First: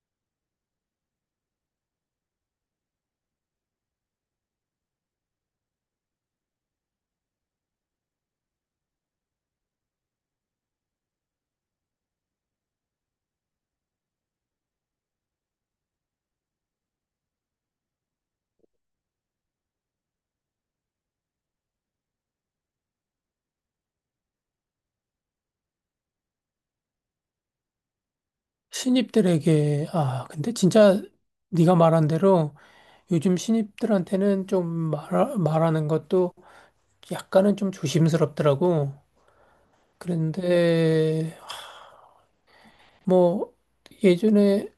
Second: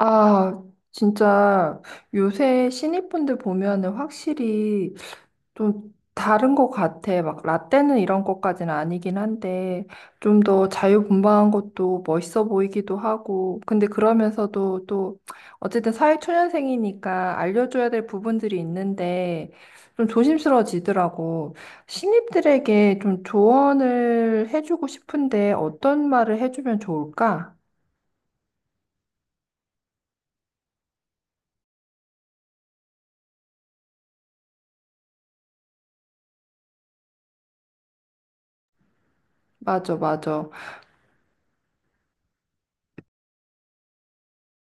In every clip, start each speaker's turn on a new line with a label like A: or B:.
A: 아, 진짜 요새 신입분들 보면은 확실히 좀 다른 것 같아. 막 라떼는 이런 것까지는 아니긴 한데 좀 더 자유분방한 것도 멋있어 보이기도 하고. 근데 그러면서도 또 어쨌든 사회초년생이니까 알려줘야 될 부분들이 있는데 좀 조심스러워지더라고. 신입들에게 좀 조언을 해주고 싶은데 어떤 말을 해주면 좋을까?
B: 신입들에게 근데 진짜 네가 말한 대로 요즘 신입들한테는 좀 말하는 것도 약간은 좀 조심스럽더라고.
A: 맞아,
B: 그런데
A: 맞아.
B: 뭐 예전에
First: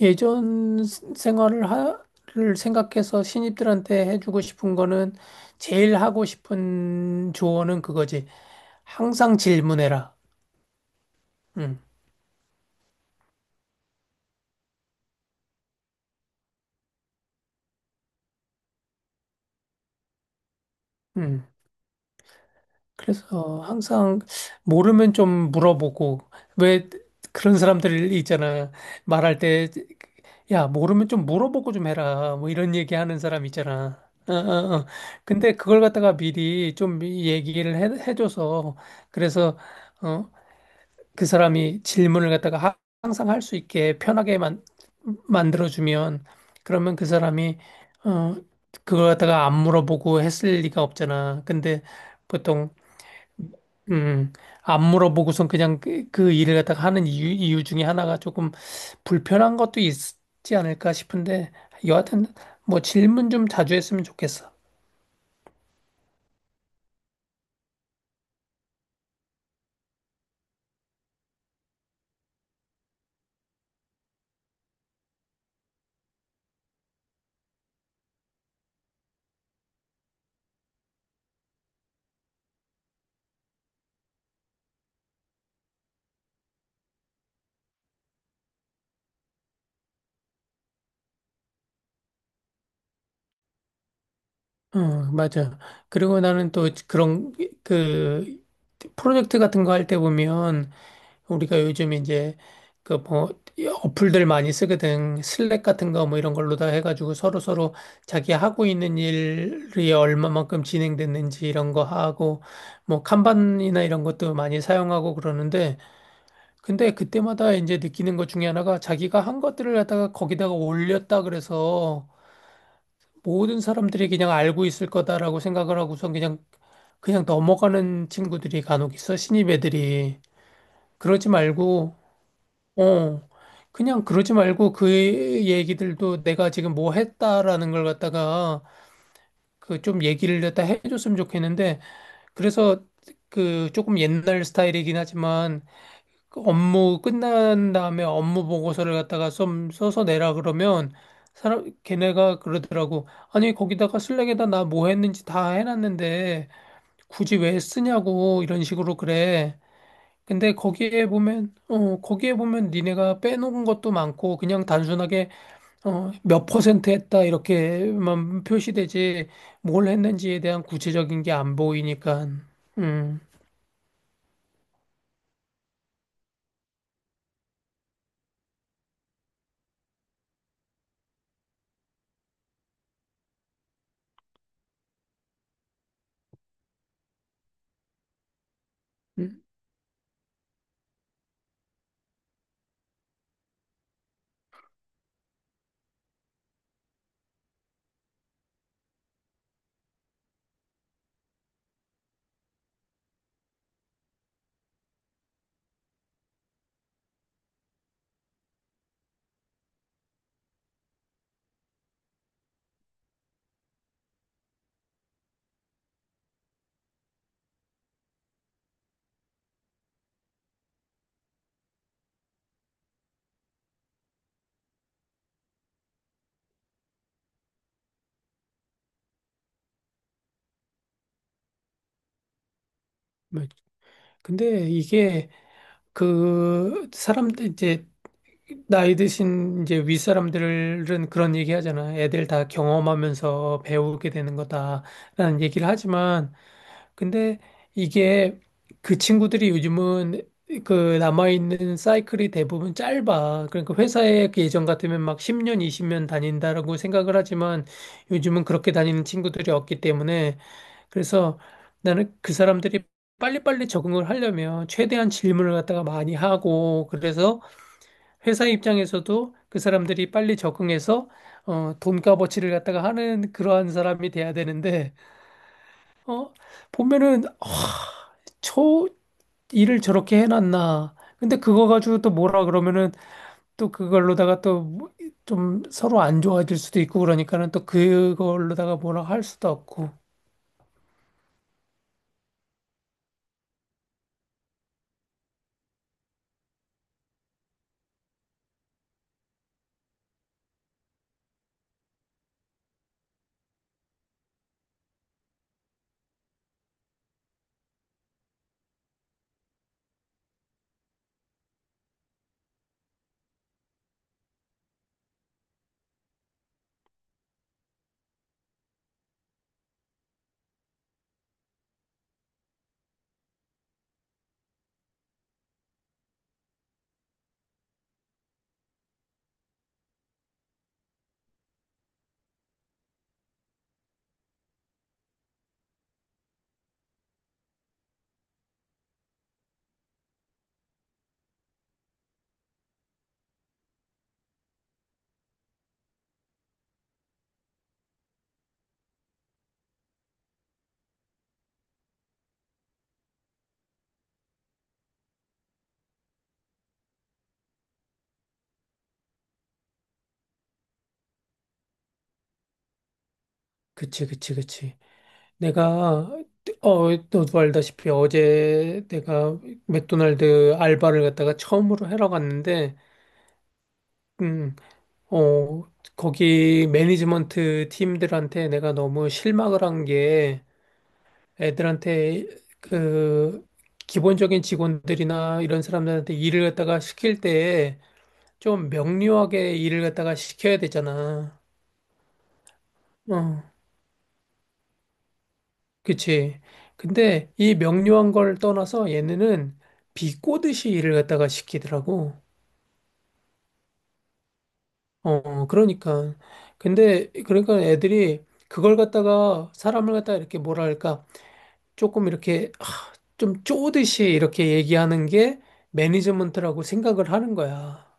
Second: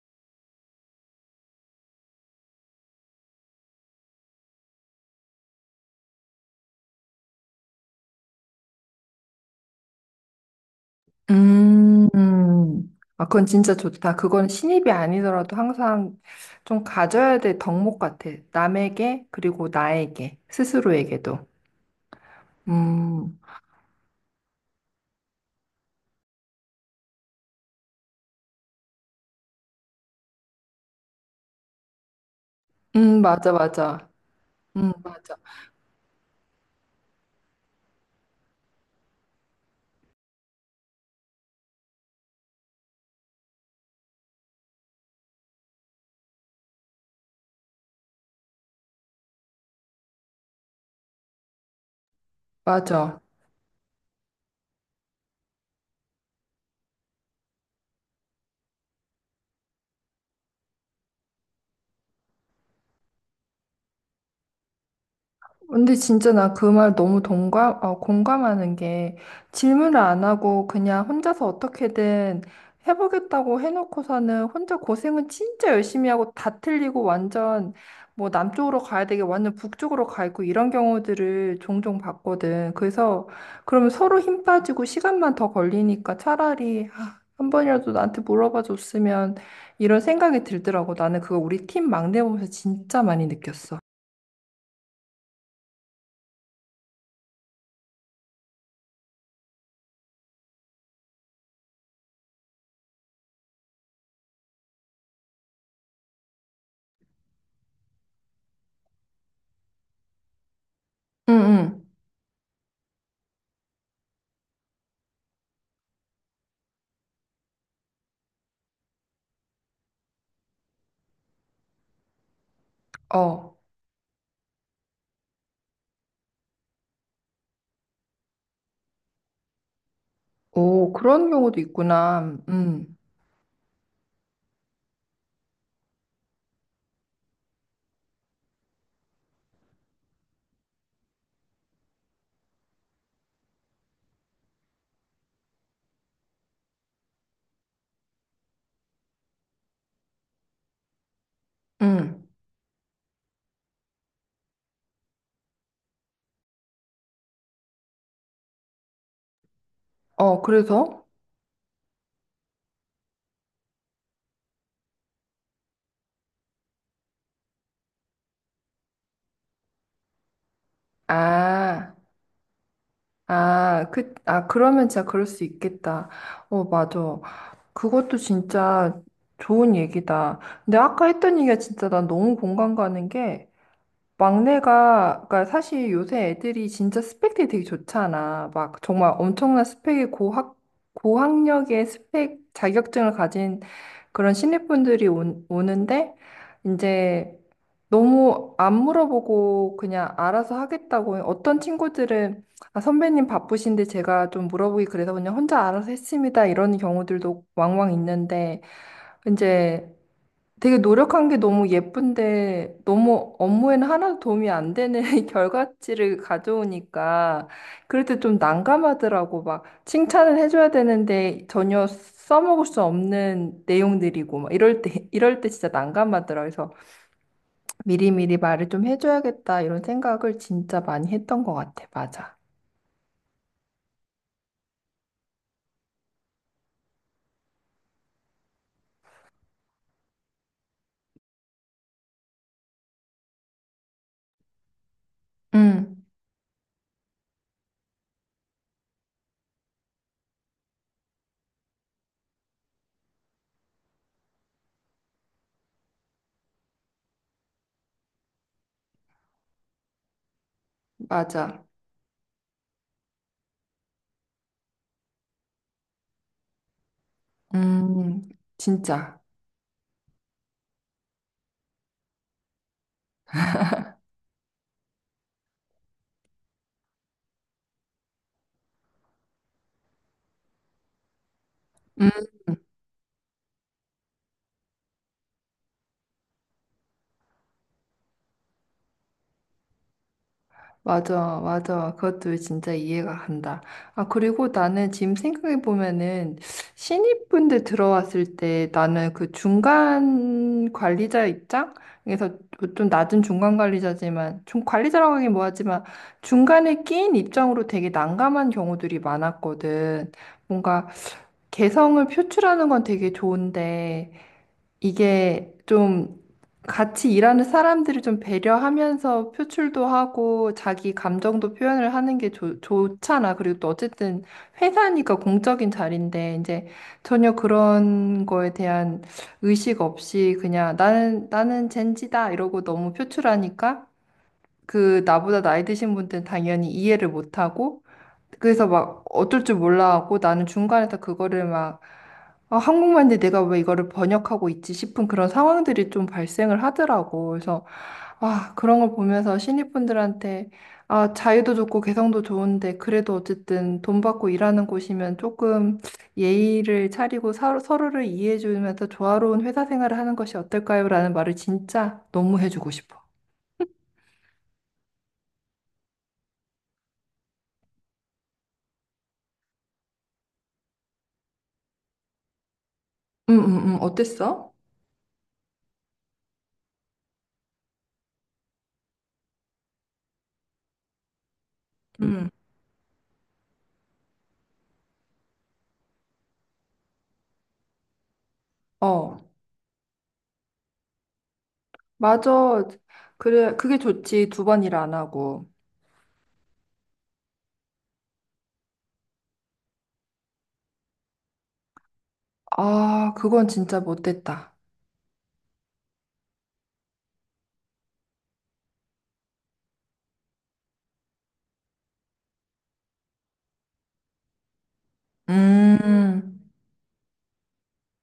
B: 예전 생활을 하를 생각해서 신입들한테 해주고 싶은 거는 제일 하고 싶은 조언은 그거지. 항상 질문해라. 응,
A: 음. 아, 그건 진짜 좋다. 그건 신입이 아니더라도 항상 좀 가져야 될 덕목 같아. 남에게, 그리고 나에게,
B: 응.
A: 스스로에게도. 음,
B: 그래서 항상 모르면 좀 물어보고, 왜 그런 사람들 있잖아. 말할 때, 야, 모르면 좀 물어보고 좀 해라. 뭐 이런 얘기 하는 사람
A: 맞아,
B: 있잖아.
A: 맞아.
B: 어, 어, 어.
A: 맞아.
B: 근데 그걸 갖다가 미리 좀 얘기를 해줘서, 그래서, 어, 그 사람이 질문을 갖다가 항상 할 수 있게 편하게 만들어주면, 그러면 그 사람이, 어, 그걸 갖다가 안 물어보고 했을 리가 없잖아. 근데 보통
A: 맞아.
B: 음, 안 물어보고선 그냥 그 일을 갖다가 하는 이유 중에 하나가 조금 불편한 것도 있지 않을까 싶은데, 여하튼, 뭐 질문 좀 자주 했으면 좋겠어.
A: 근데 진짜 나 그 말 너무 동감, 어, 공감하는 게 질문을 안 하고 그냥 혼자서 어떻게든 해보겠다고 해놓고서는 혼자 고생은 진짜 열심히 하고 다 틀리고 완전 뭐 남쪽으로 가야 되게 완전 북쪽으로 가 있고 이런 경우들을 종종 봤거든. 그래서 그러면 서로 힘 빠지고 시간만 더 걸리니까 차라리 아, 한 번이라도 나한테 물어봐 줬으면 이런 생각이 들더라고. 나는 그거 우리 팀 막내 보면서 진짜 많이 느꼈어.
B: 응, 맞아. 그리고 나는 또 그런, 그, 프로젝트 같은 거 할 때 보면, 우리가 요즘 이제 그 뭐 어플들 많이 쓰거든. 슬랙 같은 거 뭐 이런 걸로 다 해가지고 서로서로 자기 하고 있는 일이 얼마만큼
A: 응,
B: 진행됐는지 이런 거
A: 응.
B: 하고 뭐 칸반이나 이런 것도 많이 사용하고 그러는데 근데 그때마다 이제 느끼는 것 중에 하나가 자기가 한 것들을 갖다가 거기다가 올렸다 그래서
A: 어.
B: 모든 사람들이 그냥 알고 있을 거다라고 생각을 하고선 그냥 그냥 넘어가는 친구들이 간혹 있어. 신입 애들이.
A: 오, 그런
B: 그러지
A: 경우도
B: 말고
A: 있구나. 음,
B: 어, 그냥 그러지 말고 그 얘기들도 내가 지금 뭐 했다라는 걸 갖다가 그 좀 얘기를 갖다 해줬으면 좋겠는데 그래서 그 조금 옛날 스타일이긴 하지만 그 업무 끝난 다음에 업무 보고서를 갖다가 좀 써서 내라 그러면 사람
A: 음.
B: 걔네가 그러더라고. 아니 거기다가 슬랙에다 나 뭐 했는지 다 해놨는데 굳이 왜 쓰냐고 이런 식으로 그래.
A: 어,
B: 근데
A: 그래서?
B: 거기에 보면, 어, 거기에 보면 니네가 빼놓은 것도 많고, 그냥 단순하게, 어, 몇 퍼센트 했다, 이렇게만 표시되지, 뭘 했는지에 대한 구체적인 게 안
A: 아,
B: 보이니까, 음,
A: 아, 그, 아, 그러면 진짜 그럴 수 있겠다. 어, 맞아. 그것도 진짜 좋은 얘기다. 근데 아까 했던 얘기가 진짜 난 너무 공감 가는 게, 막내가, 그러니까 사실 요새 애들이 진짜 스펙들이 되게 좋잖아. 막 정말
B: 음,
A: 엄청난 스펙의 고학, 고학력의 스펙 자격증을 가진 그런 신입분들이 온- 오는데, 이제 너무 안 물어보고 그냥 알아서 하겠다고. 어떤 친구들은, 아, 선배님 바쁘신데 제가 좀 물어보기 그래서 그냥 혼자 알아서 했습니다. 이런 경우들도 왕왕 있는데, 이제 되게 노력한 게 너무 예쁜데 너무 업무에는 하나도 도움이 안 되는 결과치를 가져오니까 그럴 때 좀 난감하더라고. 막 칭찬을 해줘야 되는데 전혀 써먹을 수 없는 내용들이고 막 이럴 때 이럴 때 진짜 난감하더라. 그래서 미리미리 말을 좀 해줘야겠다 이런 생각을 진짜 많이 했던 것 같아. 맞아.
B: 뭐, 근데 이게, 사람들, 이제, 나이 드신 이제 윗사람들은 그런 얘기 하잖아. 애들 다 경험하면서 배우게 되는 거다라는 얘기를
A: 응,
B: 하지만, 근데 이게 그 친구들이 요즘은 그 남아있는 사이클이 대부분 짧아. 그러니까 회사에 그 예전 같으면 막 10년, 20년 다닌다라고 생각을 하지만 요즘은 그렇게 다니는 친구들이 없기 때문에 그래서
A: 맞아.
B: 나는 그 사람들이 빨리빨리 적응을 하려면 최대한 질문을 갖다가 많이 하고 그래서
A: 음,
B: 회사
A: 진짜.
B: 입장에서도 그 사람들이 빨리 적응해서 돈값어치를 갖다가 하는 그러한 사람이 돼야 되는데 어, 보면은 저 일을 저렇게 해놨나. 근데 그거 가지고 또 뭐라 그러면은 또 그걸로다가 또 좀 서로 안 좋아질 수도 있고 그러니까는 또 그걸로다가 뭐라 할 수도 없고.
A: 맞아, 맞아. 그것도 진짜 이해가 간다. 아, 그리고 나는 지금 생각해 보면은 신입분들 들어왔을 때 나는 그 중간 관리자 입장에서 뭐 좀 낮은 중간 관리자지만 좀 관리자라고 하긴 뭐하지만 중간에 끼인 입장으로 되게 난감한 경우들이 많았거든. 뭔가 개성을 표출하는 건 되게 좋은데 이게 좀 같이 일하는 사람들을 좀 배려하면서 표출도 하고 자기 감정도 표현을 하는 게 좋, 좋잖아. 그리고 또 어쨌든 회사니까 공적인 자리인데 이제 전혀 그런 거에 대한 의식 없이 그냥 나는 젠지다 이러고 너무 표출하니까 그 나보다 나이 드신 분들은 당연히 이해를 못 하고 그래서 막 어쩔 줄 몰라하고 나는 중간에서 그거를 막 아, 한국말인데 내가 왜 이거를 번역하고 있지 싶은 그런 상황들이 좀 발생을 하더라고. 그래서 아, 그런 걸 보면서 신입분들한테 아, 자유도 좋고 개성도 좋은데 그래도 어쨌든 돈 받고 일하는 곳이면 조금 예의를 차리고 서, 서로를 이해해 주면서 조화로운 회사 생활을 하는 것이 어떨까요? 라는 말을 진짜 너무 해주고 싶어.
B: 그치, 그치, 그치. 내가, 너도 알다시피 어제 내가 맥도날드 알바를 갖다가 처음으로 하러 갔는데,
A: 어땠어?
B: 음, 어, 거기 매니지먼트 팀들한테 내가 너무 실망을 한 게,
A: 음.
B: 애들한테 그 기본적인 직원들이나 이런 사람들한테 일을 갖다가 시킬 때 좀
A: 어.
B: 명료하게 일을 갖다가 시켜야 되잖아.
A: 맞아.
B: 어,
A: 그래, 그게 좋지. 두 번 일 안 하고.
B: 그치. 근데 이 명료한 걸 떠나서 얘네는 비꼬듯이 일을 갖다가 시키더라고.
A: 아, 그건 진짜 못됐다.
B: 어, 그러니까. 근데 그러니까 애들이 그걸 갖다가 사람을 갖다가 이렇게 뭐랄까 조금 이렇게 하, 좀 쪼듯이 이렇게 얘기하는 게
A: 음.
B: 매니지먼트라고 생각을 하는 거야.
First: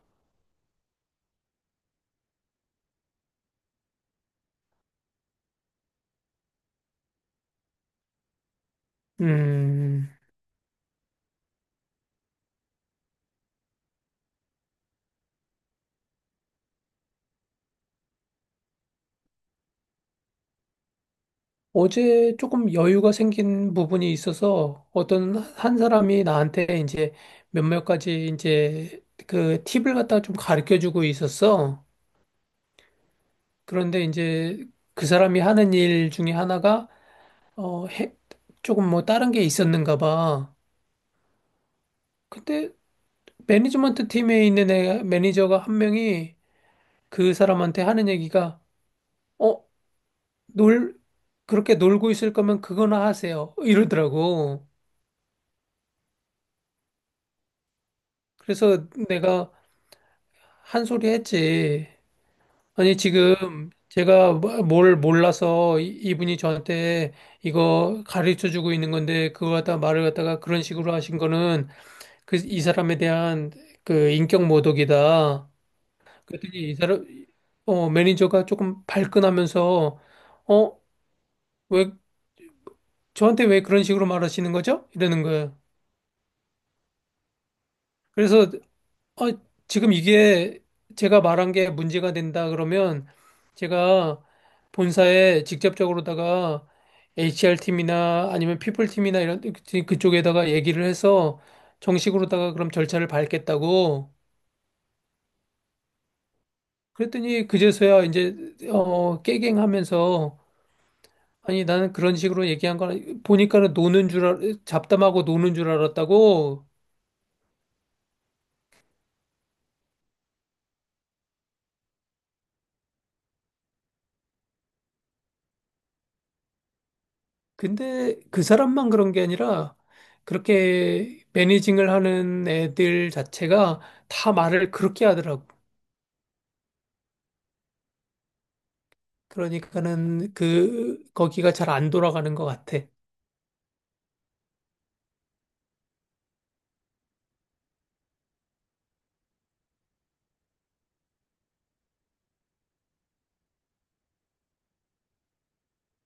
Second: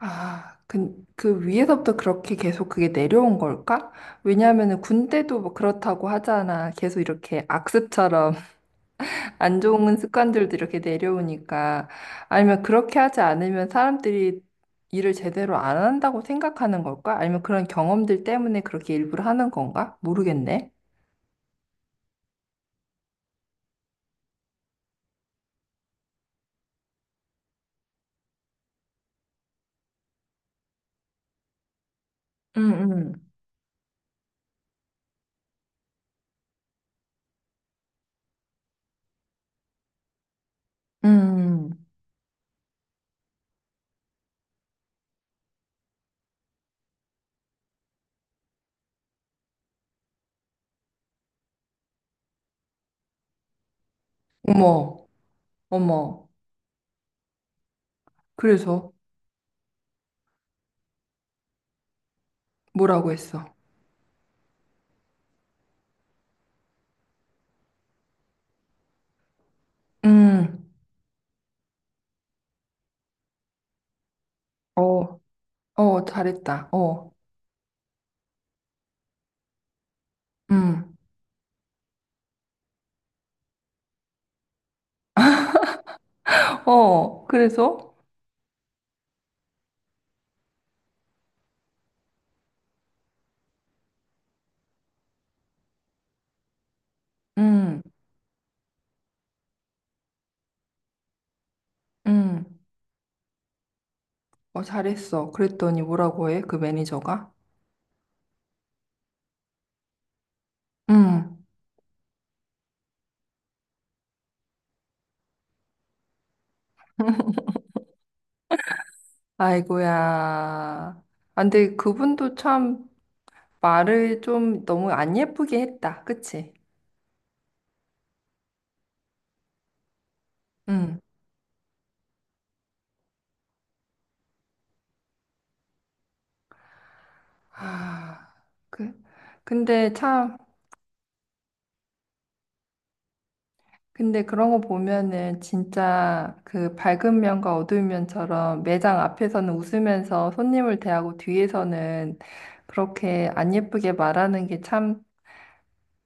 A: 아, 그, 그 위에서부터 그렇게 계속 그게 내려온 걸까? 왜냐하면은 군대도 뭐 그렇다고 하잖아. 계속 이렇게 악습처럼 안 좋은
B: 음,
A: 습관들도 이렇게 내려오니까. 아니면 그렇게 하지 않으면 사람들이 일을 제대로 안 한다고 생각하는 걸까? 아니면 그런 경험들 때문에 그렇게 일부러 하는 건가? 모르겠네.
B: 어제 조금 여유가 생긴 부분이 있어서 어떤 한 사람이 나한테 이제 몇몇 가지 이제 그 팁을 갖다 좀 가르쳐 주고 있었어.
A: 음, 음,
B: 그런데 이제 그 사람이 하는 일 중에 하나가 어, 해, 조금 뭐 다른 게 있었는가 봐.
A: 음.
B: 근데 매니지먼트 팀에 있는 애, 매니저가 한 명이 그 사람한테 하는 얘기가 어, 놀, 그렇게 놀고 있을 거면 그거나 하세요. 이러더라고.
A: 어머, 어머.
B: 그래서
A: 그래서
B: 내가 한 소리 했지. 아니,
A: 뭐라고 했어?
B: 지금 제가 뭘 몰라서 이분이 저한테 이거 가르쳐 주고 있는 건데, 그거 갖다 말을 갖다가 그런
A: 음,
B: 식으로 하신 거는 그 이 사람에 대한 그 인격
A: 어,
B: 모독이다.
A: 어,
B: 그랬더니
A: 잘했다.
B: 이 사람,
A: 어,
B: 매니저가 조금 발끈하면서, 어,
A: 음,
B: 왜, 저한테 왜 그런 식으로 말하시는 거죠? 이러는 거예요.
A: 어, 그래서?
B: 그래서 아, 지금 이게 제가 말한 게 문제가 된다 그러면 제가 본사에 직접적으로다가
A: 음,
B: HR팀이나 아니면 피플팀이나 이런 그- 그쪽에다가 얘기를 해서 정식으로다가
A: 음,
B: 그럼 절차를 밟겠다고.
A: 어, 잘했어. 그랬더니 뭐라고 해? 그 매니저가?
B: 그랬더니 그제서야 이제 깨갱하면서
A: 음,
B: 아니 나는 그런 식으로 얘기한 거 보니까는 잡담하고 노는 줄 알았다고.
A: 아이고야. 아, 근데 그분도 참 말을 좀 너무 안 예쁘게 했다. 그치?
B: 근데 그 사람만 그런 게 아니라
A: 음.
B: 그렇게 매니징을 하는 애들 자체가 다 말을 그렇게 하더라고.
A: 아, 그, 근데
B: 그러니까는
A: 참.
B: 그 거기가 잘 안 돌아가는 것 같아.
A: 근데 그런 거 보면은 진짜 그 밝은 면과 어두운 면처럼 매장 앞에서는 웃으면서 손님을 대하고 뒤에서는 그렇게 안 예쁘게 말하는 게 참,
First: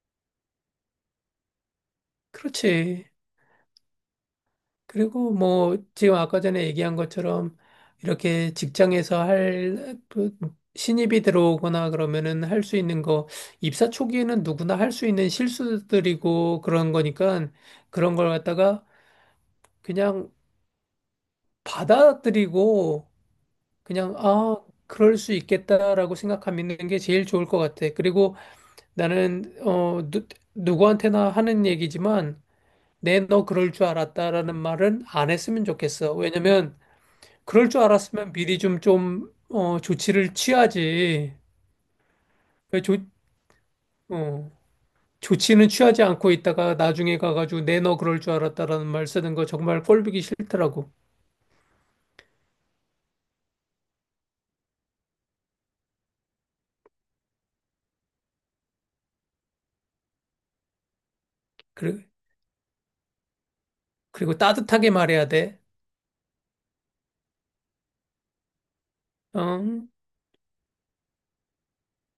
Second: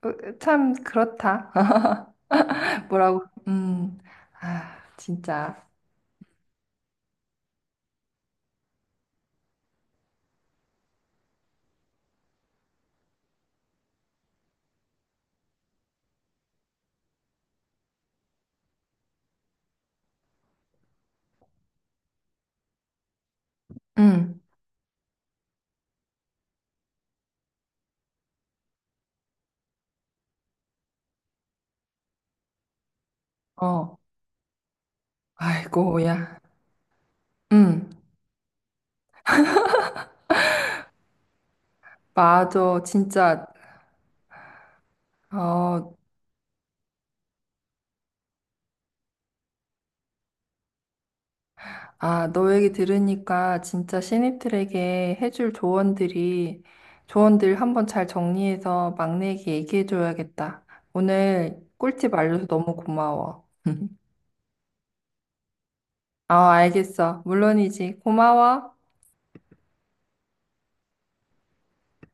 A: 으, 참 그렇다.
B: 그렇지.
A: 뭐라고? 음, 아,
B: 그리고
A: 진짜.
B: 뭐 지금 아까 전에 얘기한 것처럼 이렇게 직장에서 할그 신입이 들어오거나 그러면은 할 수 있는 거 입사 초기에는 누구나 할 수 있는 실수들이고 그런 거니까 그런 걸 갖다가 그냥 받아들이고 그냥,
A: 음,
B: 아, 그럴 수 있겠다라고 생각하는 게 제일 좋을 것 같아. 그리고 나는, 누구한테나 하는 얘기지만, 내 너 그럴 줄
A: 어,
B: 알았다라는 말은 안 했으면
A: 아이고야.
B: 좋겠어. 왜냐면, 그럴 줄
A: 음,
B: 알았으면 미리 좀, 조치를 취하지. 왜
A: 맞아. 진짜.
B: 어, 조치는
A: 어,
B: 취하지 않고 있다가 나중에 가가지고 내 너 그럴 줄 알았다라는 말 쓰는 거 정말 꼴보기 싫더라고.
A: 아, 너 얘기 들으니까 진짜 신입들에게 해줄 조언들이, 조언들 한번 잘 정리해서 막내에게 얘기해줘야겠다. 오늘
B: 그리,
A: 꿀팁 알려줘서 너무 고마워.
B: 그리고 따뜻하게 말해야 돼.
A: 아, 알겠어. 물론이지. 고마워.
B: 어?